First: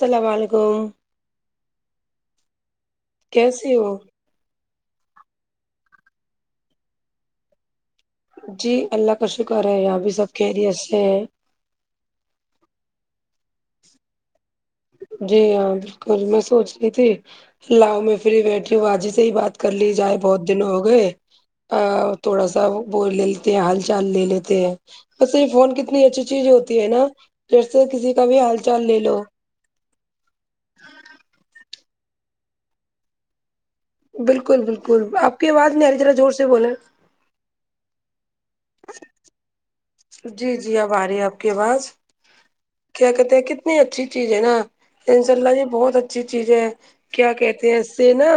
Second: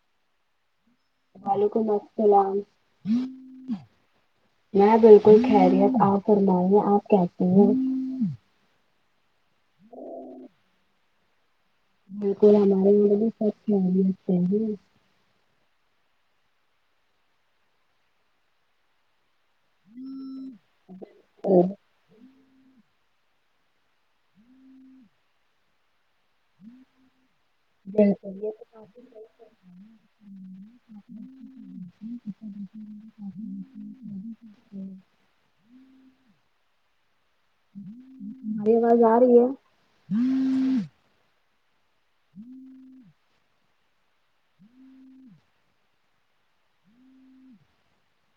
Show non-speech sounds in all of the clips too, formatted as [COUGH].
السلام علیکم وعلیکم السلام کیسے ہو میں بالکل خیریت آپ فرمائیے آپ کہسی ہیں جی اللہ کا شکر ہے ابھی سب خیریت سے ہیں ہاں کوئی ہمارے مے بھی سب ہوتے جی ہاں بالکل میں سونچ رہی تھی لاؤ میں فری بیٹھی ہوں آ باجی سے ہی بات کر لی جائے بہت دن ہو گئے اور ا تھوڑا سا بول لے لیتے ہیں ہال چال لے لیتے ہیں بسے یہ فون کتنی اچھی چیز ہوتی ہے نا جیسے کسی کا بھی بالکل یہ حال تو چال لے کافی لو صحیح بالکل بالکل آپ کی آواز نہیں آ رہی ذرا زور سے بولاے ہماری آواز آ رہی ہے جی جی اب آ رہی ہے آپ کی آواز کیا کہتے ہیں کت اتنی اچھی چیز ہے نا ان شاء اللہ یہ بہت اچھی چیز ہے کیا کہتے ہیں اس سے نا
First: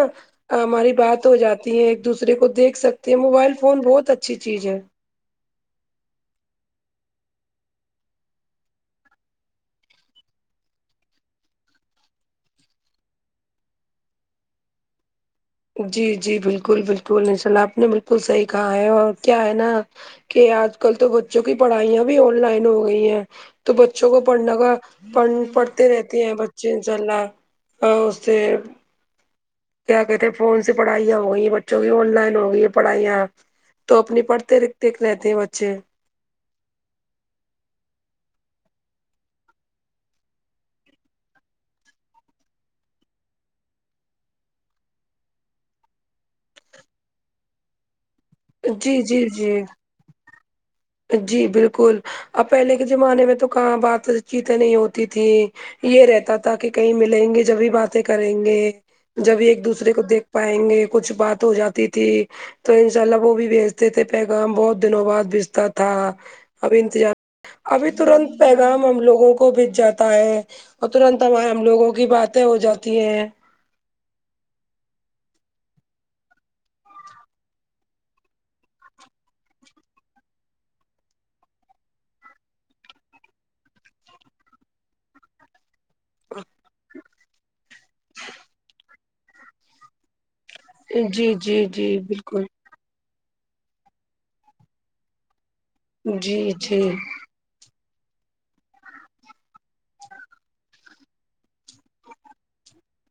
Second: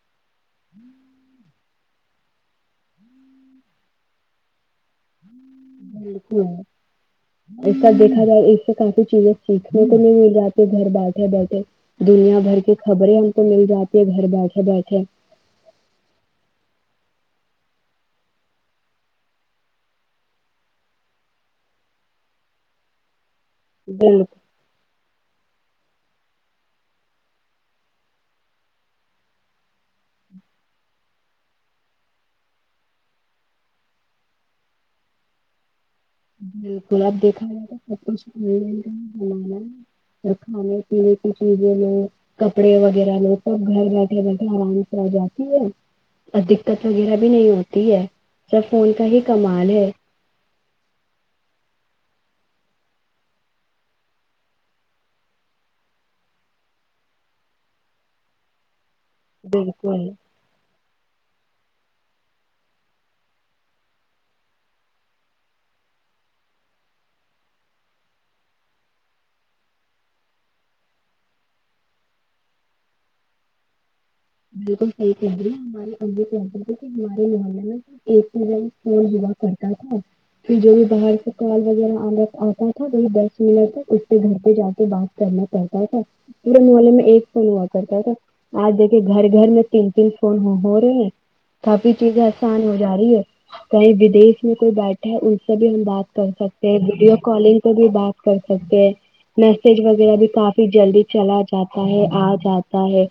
آ ہماری بات ہو جاتی ہے ایک دوسرے کو دیکھ سکتے ہیں موبائل فون بہت اچھی چیج ہے [UNINTELLIGIBLE] ایسب دیکھا جائے اس سے کافی چیزیں سیکھنے کو نہیں مل جاتی گھر بیٹھے بیٹھے دنیا بھر کی خبریں ہم کو مل جاتی ہے گھر بیٹھے بیٹھے جی جی بالکل بالکل ان شاء اللہ آپ نے بالکل صحیح کہا ہے اور کیا ہے نا کہ آج کل تو بچوں کی پڑھائیاں بھی آن لائن ہو گئی ہیں تو بچوں کو بالکل پڑھنا کا پن پڑھتے رہتے ہیں بچے ان شاء اللہ اس سے کیا کہتے ہیں فون سے پڑھائیا ہو گئی ہیں بچوں کی آن لائن ہو گئی پڑھائیاں تو اپنے پڑھتے لکھتے رہتے ہیں بچے [UNINTELLIGIBLE] اور کھانے پینے کی چیزوں میں کپڑے وغیرہ لوگ سب گھر بیٹھے بیٹھے آرام سے آ جاتی ہے اور دقت وغیرہ بھی نہیں ہوتی ہے سب فون جی کا جی ہی جی کمال ہے جی بالکل اب پہلے کے زمانے میں تو کہاں بات چیتیں نہیں ہوتی تھی یے رہتا تھا کہ کہیں ملیں گے جب بھی باتیں کریں گے جب ایک دوسرے کو بالکل دیکھ پائیں گے کچھ بات ہو جاتی تھی تو انشاء اللہ وہ بھی بیجتے تھے پیغام بہت دنوں بعد بیجتا تھا اب انتجار ابھی ترنت پیغام ہم لوگوں کو بھیج جاتا ہے اور ترنت ہمارا ہم لوگوں کی باتیں ہو جاتی ہیں بالکل صحیح کہے رہی ہے ہماری امی کہتے تھے کی ہمارے زمانے میں ایک کے جن فون ہوا کرتا تھا پھر جو بھی باہر سے کال وغیرہ آ آتا تھا وہی دس منٹ اس کے گھر پے جا کے بات کرنا پڑتا تھا پورے محلے میں ایک فون ہوا کرتا تھا آج دیک گھر گھر میں تین تین فون ہو رہے ہیں جی جی کافی جی چیزیں بالکل آسان ہو جا رہی ہے کہیں ودیش میں کوئی بیٹھے ہے ان سے بھی ہم بات کر جی سکتے ہیں جی ویڈیو کالنگ پے بھی بات کر سکتے ہیں میسج وغیرہ بھی کافی جلدی چلا جاتا ہے آ جاتا ہے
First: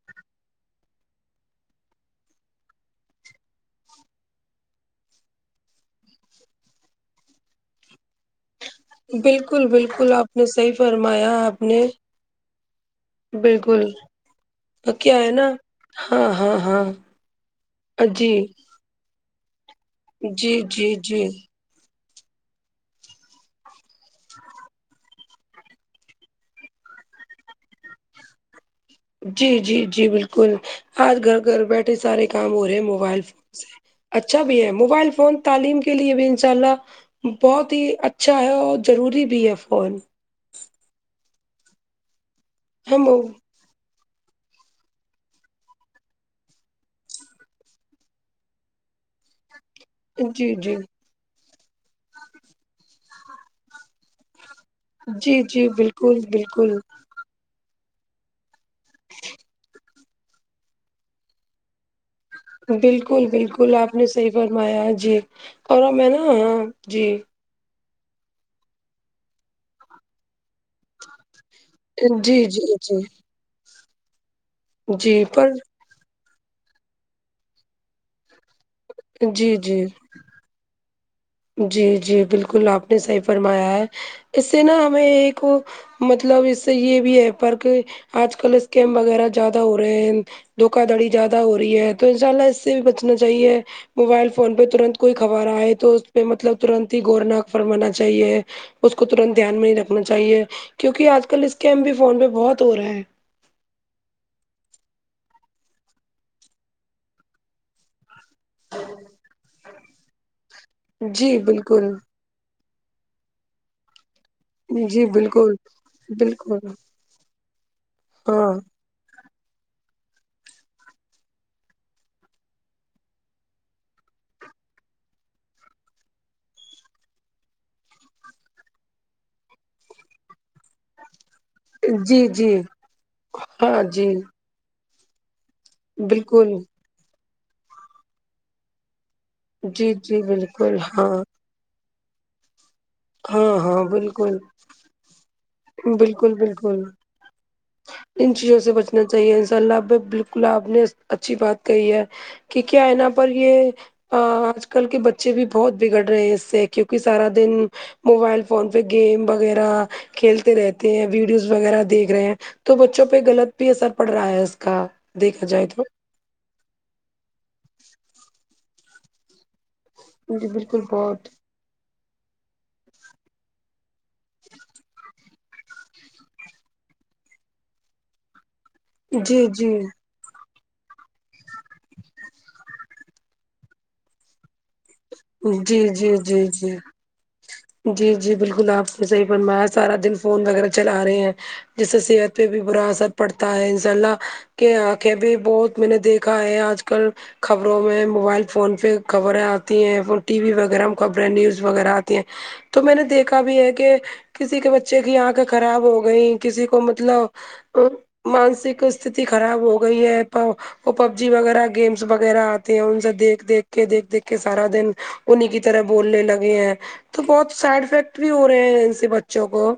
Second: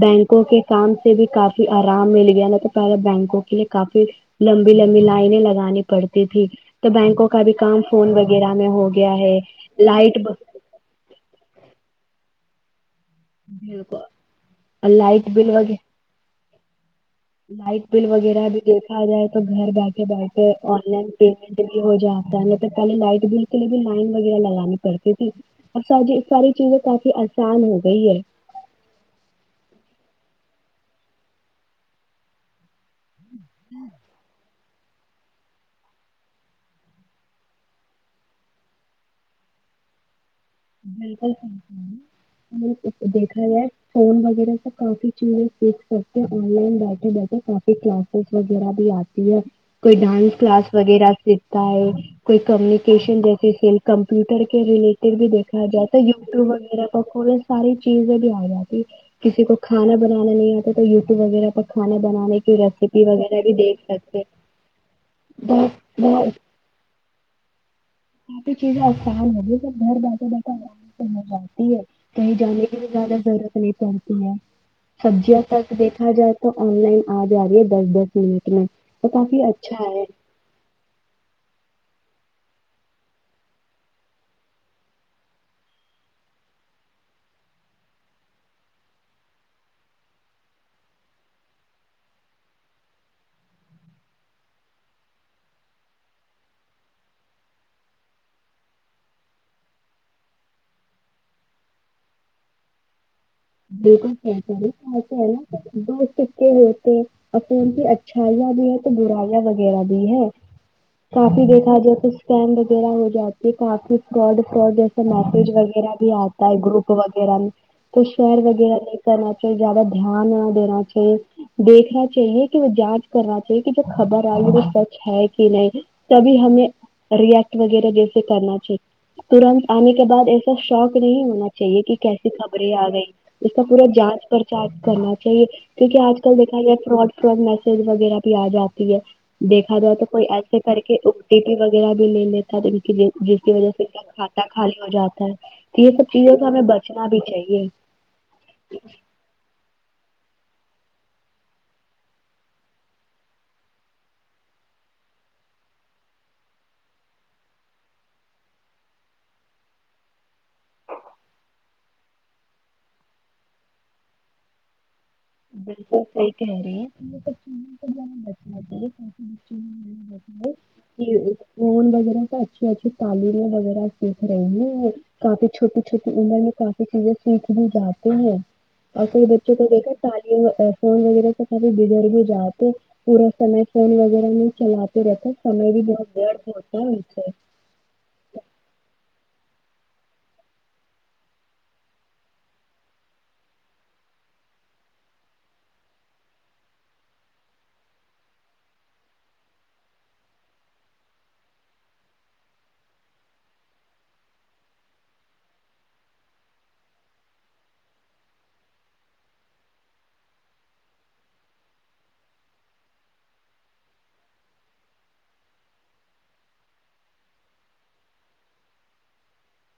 بینک کو کے کام سے بھی کافی آرام مل گیا نہ تو پہلے بینکوں کے لیے کافی لمبی لمبی لائنے لگانی پڑتی تھی تو بینکوں کا بھی کام فون وغیرہ میں ہوگ بالکل بالکل آپ نے صحیح فرمایا آپ نے بالکل اب کیا لائٹ ہے نا بل وغیرہ ہاں ہاں ہاں لائٹ بل جی وغیرہ بھی دیکھا جائے تو گھر بیٹھے بیٹھے جی آن جی لائن جی پیمنٹ کلیئر ہو جاتا ہے نہیں تو پہلے لائٹ بل کے لیے بھی لائن وغیرہ لگانی پڑتی تھی اچھا جی ساری چیزیں کافی آسان ہو گئی ہے جی جی جی بالکل آج گھر گھر بیٹھے سارے کام ہو رہے ہیں مو بائل فون سے اچھا بھی ہے موبائل فون تعلیم کے لیے بھی ان شاء اللہ بہت ہی اچھا ہے اور جروری بھی ہے فون بالکل صحیح ہم فرمائیں [UNINTELLIGIBLE] دیکھا جائے فون وغیرہ سے کافی چیزیں سیکھ سکتے ہیں آن لائن بیٹھے بیٹھے کافی کلاس سیس وغیرہ بھی آتی ہے کوئی ڈانس جی کلاس جی وغیرہ سیکھتا ہے کوئی کمیونکیشن جیسے سلف کمپیوٹر کے ریلیٹڈ بھی جی دیکھا جی جاتا بالکل یوٹیوب بالکل وغیرہ میں ترنت ساری چیزیں بھی آ جاتی کسی کو کھانا بنانا نہیں آتا تو یوٹیوب وغیرہ پر کھانا بنانے کی ریسیپی بالکل وغیرہ بھی بالکل دیکھ آپ نے سکتے صحیح فرمایا جی اور بہت ہمیں نا بہت ہاں جی کافی چیزیں آسان ہے جیسے سب گھر بیٹھے بیٹھے آرام سے ہو جاتی ہے کہیں جی جانے جی کی بھی جی زیادہ ضرورت نہیں پڑ جی سبزیاں پر تک دیکھا جائے تو آن لائن آ جا رہی ہے دس دس منٹ میں تو کافی جی اچھا جی ہے جی جی بالکل آپ نے صحیح فرمایا ہے اس سے نا ہمیں ایک وہ مطلب اس سے یہ بھی ہے پر کہ آج کل اسکیم وغیرہ زیادہ ہو رہے ہیں دھوکا دھڑی زیادہ ہو رہی ہے تو ان شاء اللہ اس سے بھی بچنا چاہیے موبائل فون پے ترنت کوئی خبر آئے تو اس پے مطلب ترنت ہی گورناک فرمانا چاہیے اس کو ترنت دھیان میں نہیں رکھنا چاہیے کیونکی آج کل اسکیم بھی فون پے بہت ہو رہا ہے [UNINTELLIGIBLE] نہیں ہے تو برایاں وغیرہ دی ہے جی کافی دیکھا بالکل جائے تو اسکم وغیرہ ہو جاتی ہے کافی فراڈ فراڈ جیسا جی میسج بالکل وغیرہ بھی آتا ہے بالکل گروپ وغیرہ میں کو شہر ہاں وغیرہ نہیں کرنا چاہیے زیادہ دھیان نہ دینا چاہیے دیکھنا چاہیے کہ وہ جانچ کرنا چاہیے کہ جو خبر آ رہئی ہے وہ سچ ہے کہ نہیں تبھی ہمیں ریٹ وغیرہ جیسے کرنا چاہیے ترنت آنے کے بعد ایسا شوق نہیں ہونا چاہے کہ جی کیسی جی خبریں آ گئی اس کا ہاں پورا جی جانچ پرچانچ کرنا چاہیے کیونکہ آج کل بالکل دیکا جائے فراڈ فراڈ میسج وغیرہ بھی آ جاتی ہے دیکھا جی جائے تو جی کوئی ایسے بالکل کر کے ہاں اگتے وغیرہ بھی لے لیتا تو کی جس کی ہاں وجہ سے ہاں ان کا بالکل کھاتہ خالی ہو جاتا ہے تو یہ سب بالکل چیزیں تو ہمیں بالکل بچنا بھی چاہیے ان چیزوں سے بچنا چاہیے ان شاء اللہ ا بالکل آپ نے اچھی بات کہی ہے کہ کیا ہیں نا پر یہ ا آج کل کے بچے بھی بہت بگڑ رہے ہیں اس سے کیونکہ سارا دن موبائل فون پہ گیم وغیرہ کھیلتے رہتے ہیں ویڈیوز وغیرہ دیکھ رہے ہیں تو بچوں پہ غلط بھی اثر پڑ رہا ہے اس کا دیکھا جائے بالکل صحیح کہا رہی ہیں تو جی بالکل بہت فون وغیرہ کا اچھی اچھی تعلیم وغیرہ سیکھ رہے ہیں کافی چھوٹی چھوٹی عمر میں کافی چیزیں سیکھ بھی جاتے ہیں اور کئی جی بچوں کو جی دیکھ تالی فون وغیرہ تو کافی بیگڑ بھی جاتے پورا س میں فون وغیرہ نہیں چلاتے رہتا ہے سمے بھی جی بہت جی دیر جی جی ہوتا ہے اس سے جی جی بالکل آپ نے صحیح فرمایا سارا دن فون وغیرہ چلا رہے ہیں جس سے صحت پہ بھی برا اثر پڑتا ہے انشاء اللہ کہ آنکھیں بھی بہت میں نے دیکھا ہے آج کل خبروں میں موبائل فون پہ خبریں آتی ہیں ٹی وی وغیرہ خبریں نیوز وغیرہ آتی ہیں تو میں نے دیکھا بھی ہے کہ کسی کے بچے کی آنکھیں خراب ہو گئیں کسی کو مطلب ا مانسک استتی خراب ہو گئی ہے وہ پب جی وغیرہ گیمس وغیرہ آتے ہیں ان سے دیکھ دیکھ کے دیکھ دیکھ کے سارا دن انہیں کی طرح بولنے لگے ہیں تو بہت سائڈ افیکٹ بھی ہو رہے ہیں ان سے بچوں کو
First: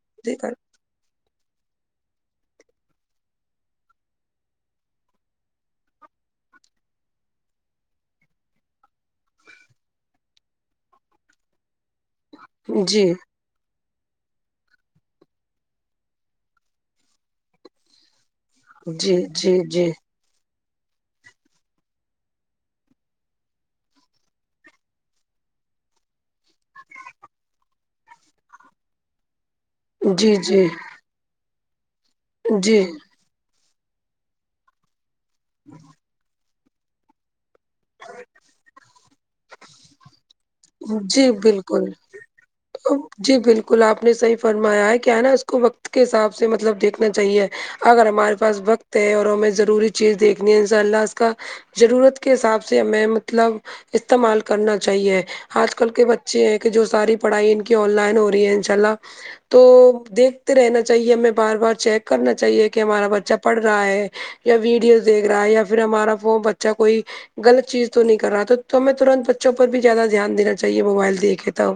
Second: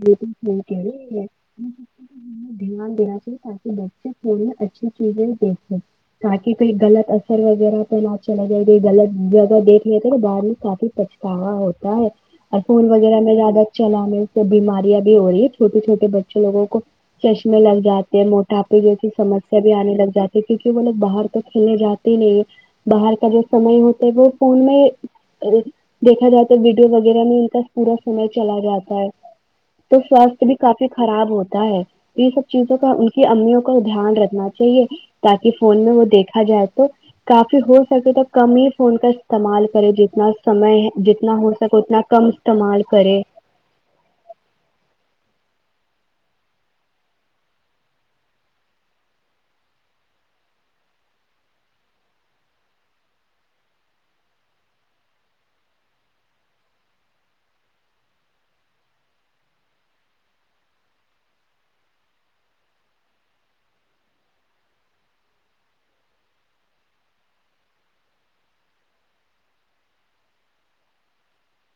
بالکل [UNINTELLIGIBLE] کہی ہے دھیان دین چ تاک ب تھڑی اچھی چیزیں دیکھیں تاکہ کوئی غلط اثر وغیرہ پہ نہ چل جائے گی غلط جگہ دیکھ لیتے تو بعد میں کافی پچ ا ہوتا ہے اور پھول جی وغیرہ میں زیادہ چلا ہم تو بیماریاں بھی ہو رہی ہے چھوٹے چھوٹے بچے لوگوں کو چشمے لگ جاتے ہیں مو تاپی جیسی جی جی سمیاسی بھی جی آنے لگ جاتی کیونکہ وہ لوگ باہر تو کھیلنے جاتے ہی نہیں ہے باہر کا جو سمے ہوتا ہے وہ فون میں ار دیکھا جاءے تو ویڈیوس وغیرہ میں ان کا پورا سمے چلا جاتا ہے تو شام جی کو بھی جی کافی خراب ہوتا ہے یہ سب چیزوں جی کا کہ امیوں کو دھیان رکھنا چاہیے تاکہ فون میں وہ دیکھا جائے تو کافی ہو سکے تو کم ہی فون کا استعمال کرے جتنا [INAUDIBLE] سمئے جی جتنا ہو سکے اتنا کم استعمال کرے گلا آب نے صحیح فرمایا ہے کیا ہے نا اس کو وقت کے حساب سے مطلب دیکھنا چاہیے اگر ہمارے پاس وقت ہے اور ہمیں ضروری چیز دیکھنی ہے انشاء اللہ اس کا ضرورت کے حساب سے ہمیں مطلب استعمال کرنا چاہیے آج کل کے بچے ہیں کہ جو ساری پڑھائی ان کی آن لائن ہو رہی ہے انشاء اللہ تو دیکھتے رہنا چاہیے ہمیں بار بار چیک کرنا چاہیے کہ ہمارا بچہ پڑھ رہا ہے یا ویڈیوز دیکھ رہا ہے یا پھر ہمارا فو بچہ کوئی غلط چیز تو نہیں کر رہا تو ہمیں ترنت بچوں پر بھی زیادہ دھیان دینا چاہیے موبائل دیکھے تو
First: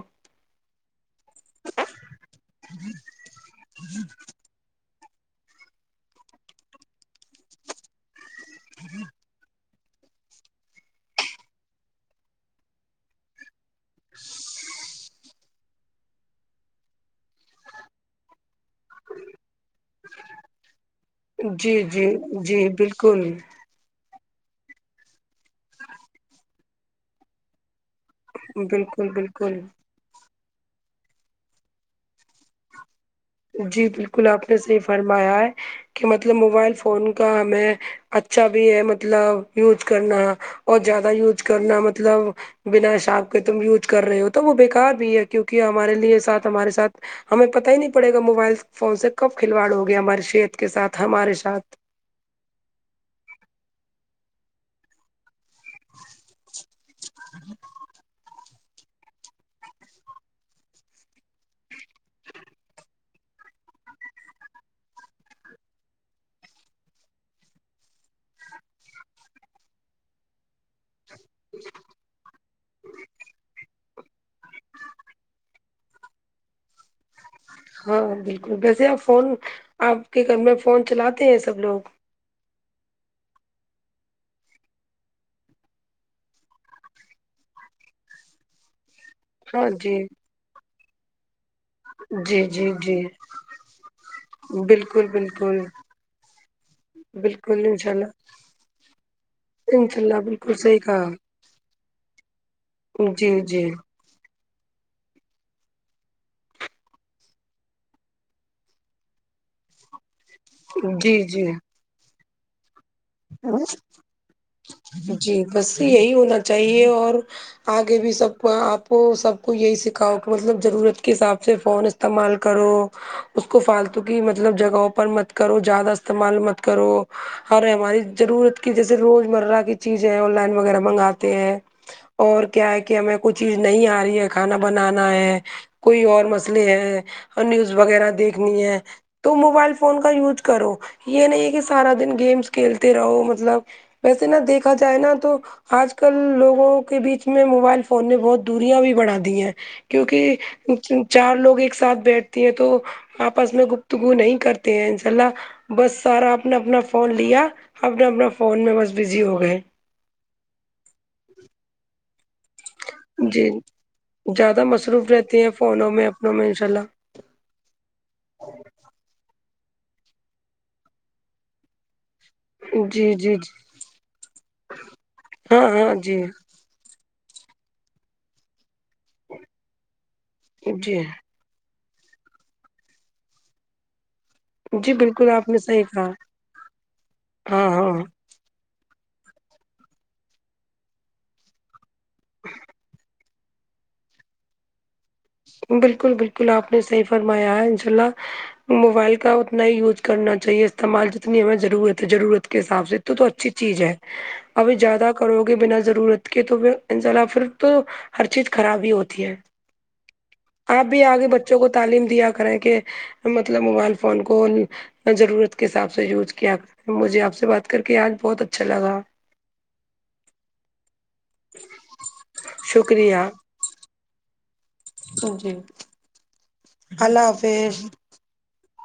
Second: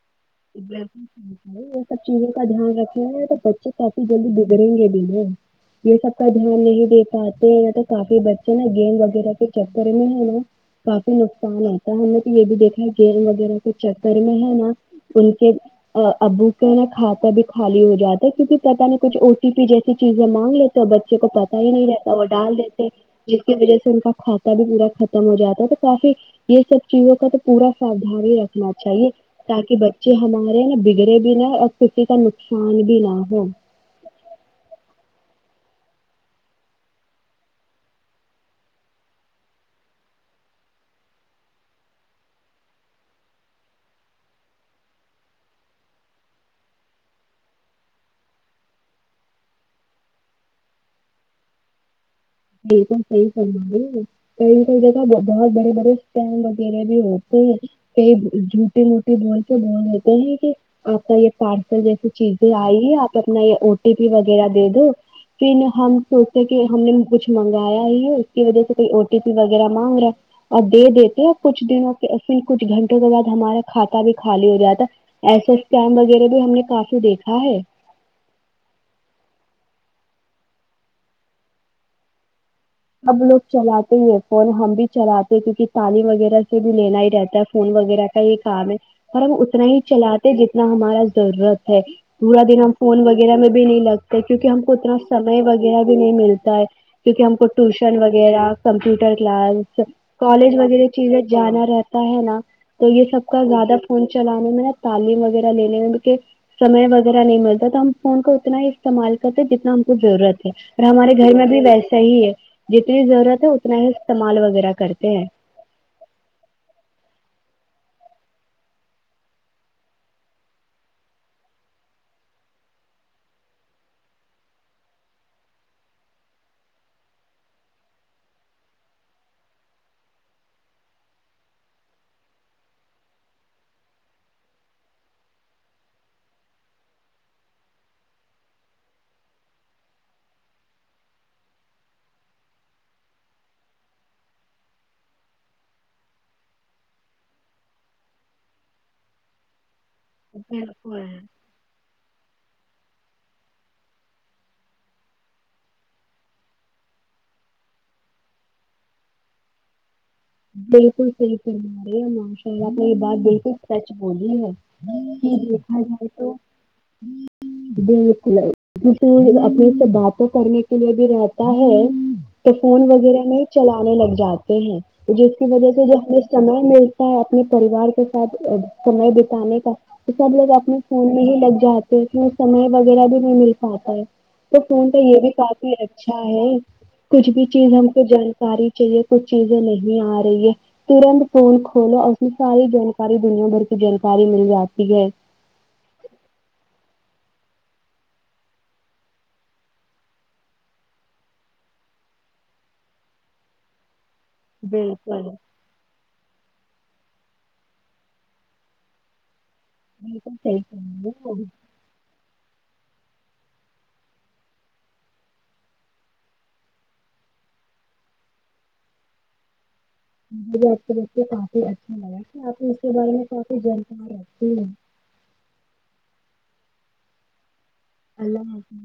یہ سب چیزوں کا دھیان رکھے ہیں تو بچے کافی جلدی یں گے بنا یہ سب کا دھیان نہیں دے پاتے تو کافی ب [UNINTELLIGIBLE] نا گیم وغیرہ تو چکر میں ہے نا کافی نقصان آتا ہے ہم نے تو یہ بھی دیکھا ہے گیم وغیرہ تو چکر میں ہے نا ان کے ابو کا نا کھاتہ بھی خالی ہو جاتا ہے کیونکہ پتہ نہیں کچھ او ٹی پی جیسی چیزیں مانگ لیتے ہو بچے کو پتا ہی جی نہیں جی رہتا وہ ڈال جی دیتے بالکل جس کی وجہ سے ان کا کھاتا بھی پورا ختم ہو جاتا ہے تو کافی یہ سب چیزوں کا تو پورا سادگی میں رکھنا چاہیے بالکل بالکل تاکہ ب جی ہمارے نا بگڑے بھی نہ اور کسی کا نقصان بھی نہ ہو جی بالکل آپ نے صحی فرمایا ہے کہ مطلب موبائل فون کا ہمیں اچھا بھی ہے مطلب یوز کرنا ہے اور زیادہ یوز کرنا مطلب بنا شاک کے تم یوج کر رہے ہو تو وہ بےیکار بھی ہے کیونکہ ہمارے لیے ساتھ ہمارے ساتھ ہمیں پت ہی نہیں پڑے گا موبائل فون سے کب کھلواڑ ہو گیا ہمارے شت کے سات ہمارے ساتھ ٹھیک ہے صحیح کرا گ کئی کئی جگہ بہت بڑے بڑے بڑے اسٹینگ وغیرہ بھی ہوتے ہیں ک جھوٹٹی موٹے بول کے بول دیتے ہیں کہ آپ کا یہ پارسل جیسی چیزیں آئی ہے آپ اپنا یہ او ٹی پی وغیرہ دے دو پھر ہم سوچتے کہ ہم نے کچھ منگایا ہی ہے اس کی وجہ سے کوئی او ٹی پی وغیرہ مانگ رہا ہے اور دے دیتے اور کچھ دنوں کے اور پھر کچھ گھنٹوں کے بعد ہمارا کھاتا بھی خالی ہو جاتا ایسے اسکم وغیرہ بھی ہم نے کافی دیکھا ہے ہاں بالکل ویسے آپ فون آپ کے گھر میں فون چلاتے ہیں سب لوگ اب لوگ چلاتے ہی فون ہم بھی چلاتے کیونکہ تعلیم وغیرہ سے بھی لینا ہی رہتا ہے فون وغیرہ کئی کام ہے پر ہم اتنا ہاں ہی جی چلاتے جتنا ہمارا ضرورت ہے پورا جی دن جی ہم جی فون وغیرہ میں بھی نہیں لگتے کیونکہ ہم کو اتنا بالکل سمئے بالکل وغیرہ بھی نہیں ملتا ہے کیونکہ ہم کو بالکل انشاء ٹیشن اللہ وغیرہ کمپیوٹر کلاس انشاء اللہ بالکل کالج صحیح وغیرہ کے کہا لے جانا رہتا ہے نا تو یہ سب جی کا جی زیادہ فون چلانے میں ن تعلیم وغیرہ لینے میں کہ سمے وغیرہ نہیں ملتا تو ہم فون کو اتنا ہی استعمال کرتے جتنا ہم کو ضرورت ہے اور ہمارے جی گھر جی میں بھی ویسا ہی ہے جتنی ضرورت ہے اتنا ہی استعمال وغیرہ کرتے ہیں جی بس یہی ہونا چاہیے اور آگے بھی سب کو آپ کو سب کو یہی سکھاؤ کہ مطلب ضرورت کے حساب سے فون استعمال کرو اس کو فالتو کی مطلب جگہوں پر مت کرو زیادہ استعمال مت کرو ہر ہماری ضرورت کی جیسے روز مرہ کی چیزیں آن لائن وغیرہ منگاتے ہیں اور کیا ہے کہ ہمیں کوئی چیز نہیں آ رہی ہے کھانا بنانا ہے کوئی اور مسئلے ہے اور نیوز وغیرہ دیکھنی ہے تو موبائل فون کا یوز کرو یہ نہیں کہ سارا دن گیمس کھیلتے رہو مطلب ویسے نہ دیکھا جائے نا تو آج کل لوگوں کے بیچ میں موبائل فون نے بہت دوریاں بھی بڑھا دی ہیں کیونکہ بالکل چچار لوگ ایک ساتھ بیٹھتی ہیں تو آپس میں گفتگو نہیں کرتے ہیں انشاء اللہ بس سارا آپ نے اپنا فون لیا اپنا اپنا فون میں بس بزی ہو گئے بالکل صحیح فرما رہے ہے ماش آپ نے یے بات جی بالکل سچ بولی ہے زیادہ مصروف کی رہتے ہیں دیکھا فونوں جائے میں تو اپنوں میں انشاء اللہ بالکل اپنے سے بات کرنے کے لیے بھی رہتا ہے تو فون جی وغیرہ جی میں جی چلانے لگ جاتے ہیں جس کی ہاں وجہ سے ہاں جو جی ہم نہ ملتا ہے اپنے پریوار کے ساتھ سمے بتانے کا تو سب لوگ اپنے جی فون میں ہی لگ جاتے تو اس میں سمئے وغیرہ بھی نہیں مل پاتا ہے تو فون جی تو یے بالکل بھی آپ نے کافی صحیح کہا اچھا ہے کچھ بھی ہاں چیز ہم کو ہاں جانکاری چاہیے کچھ چیزیں نہیں آ رہی ہے ترنت فون کھولو اس میں ساری جانکاری دنیا بھر کی جانکاری مل جاتی ہے بالکل بالکل آپ نے صحیح فرمایا ہے انشاء اللہ موبائل کا اتنا ہی یوز کرنا چاہیے استعمال جتنی ہمیں ضرورت ہے جرورت کے حساب سے تو تو اچھی چیز ہے ابھی زیادہ بالکل کرو گے بنا ضرورت کے تو انشاللہ پھر تو ہر چیز خراب ہی ہوتی ہے بالکل صحیح کہا آپ بھی آگے ہے بچوں کو تعلیم دیا کریں کہ مطلب موبائل فون کو ضرورت کے حساب سے یوز کیا کر مجھے آپ سے بات کر کے آج بہت اچھا لگا مجھے بھی آپ کو دیکھ کے کافی اچھا لگا کی آپ نے اس کے بارے میں کافی جانکاری رکھتی ہے آمم جی اللہ حافظ اللہ حافظ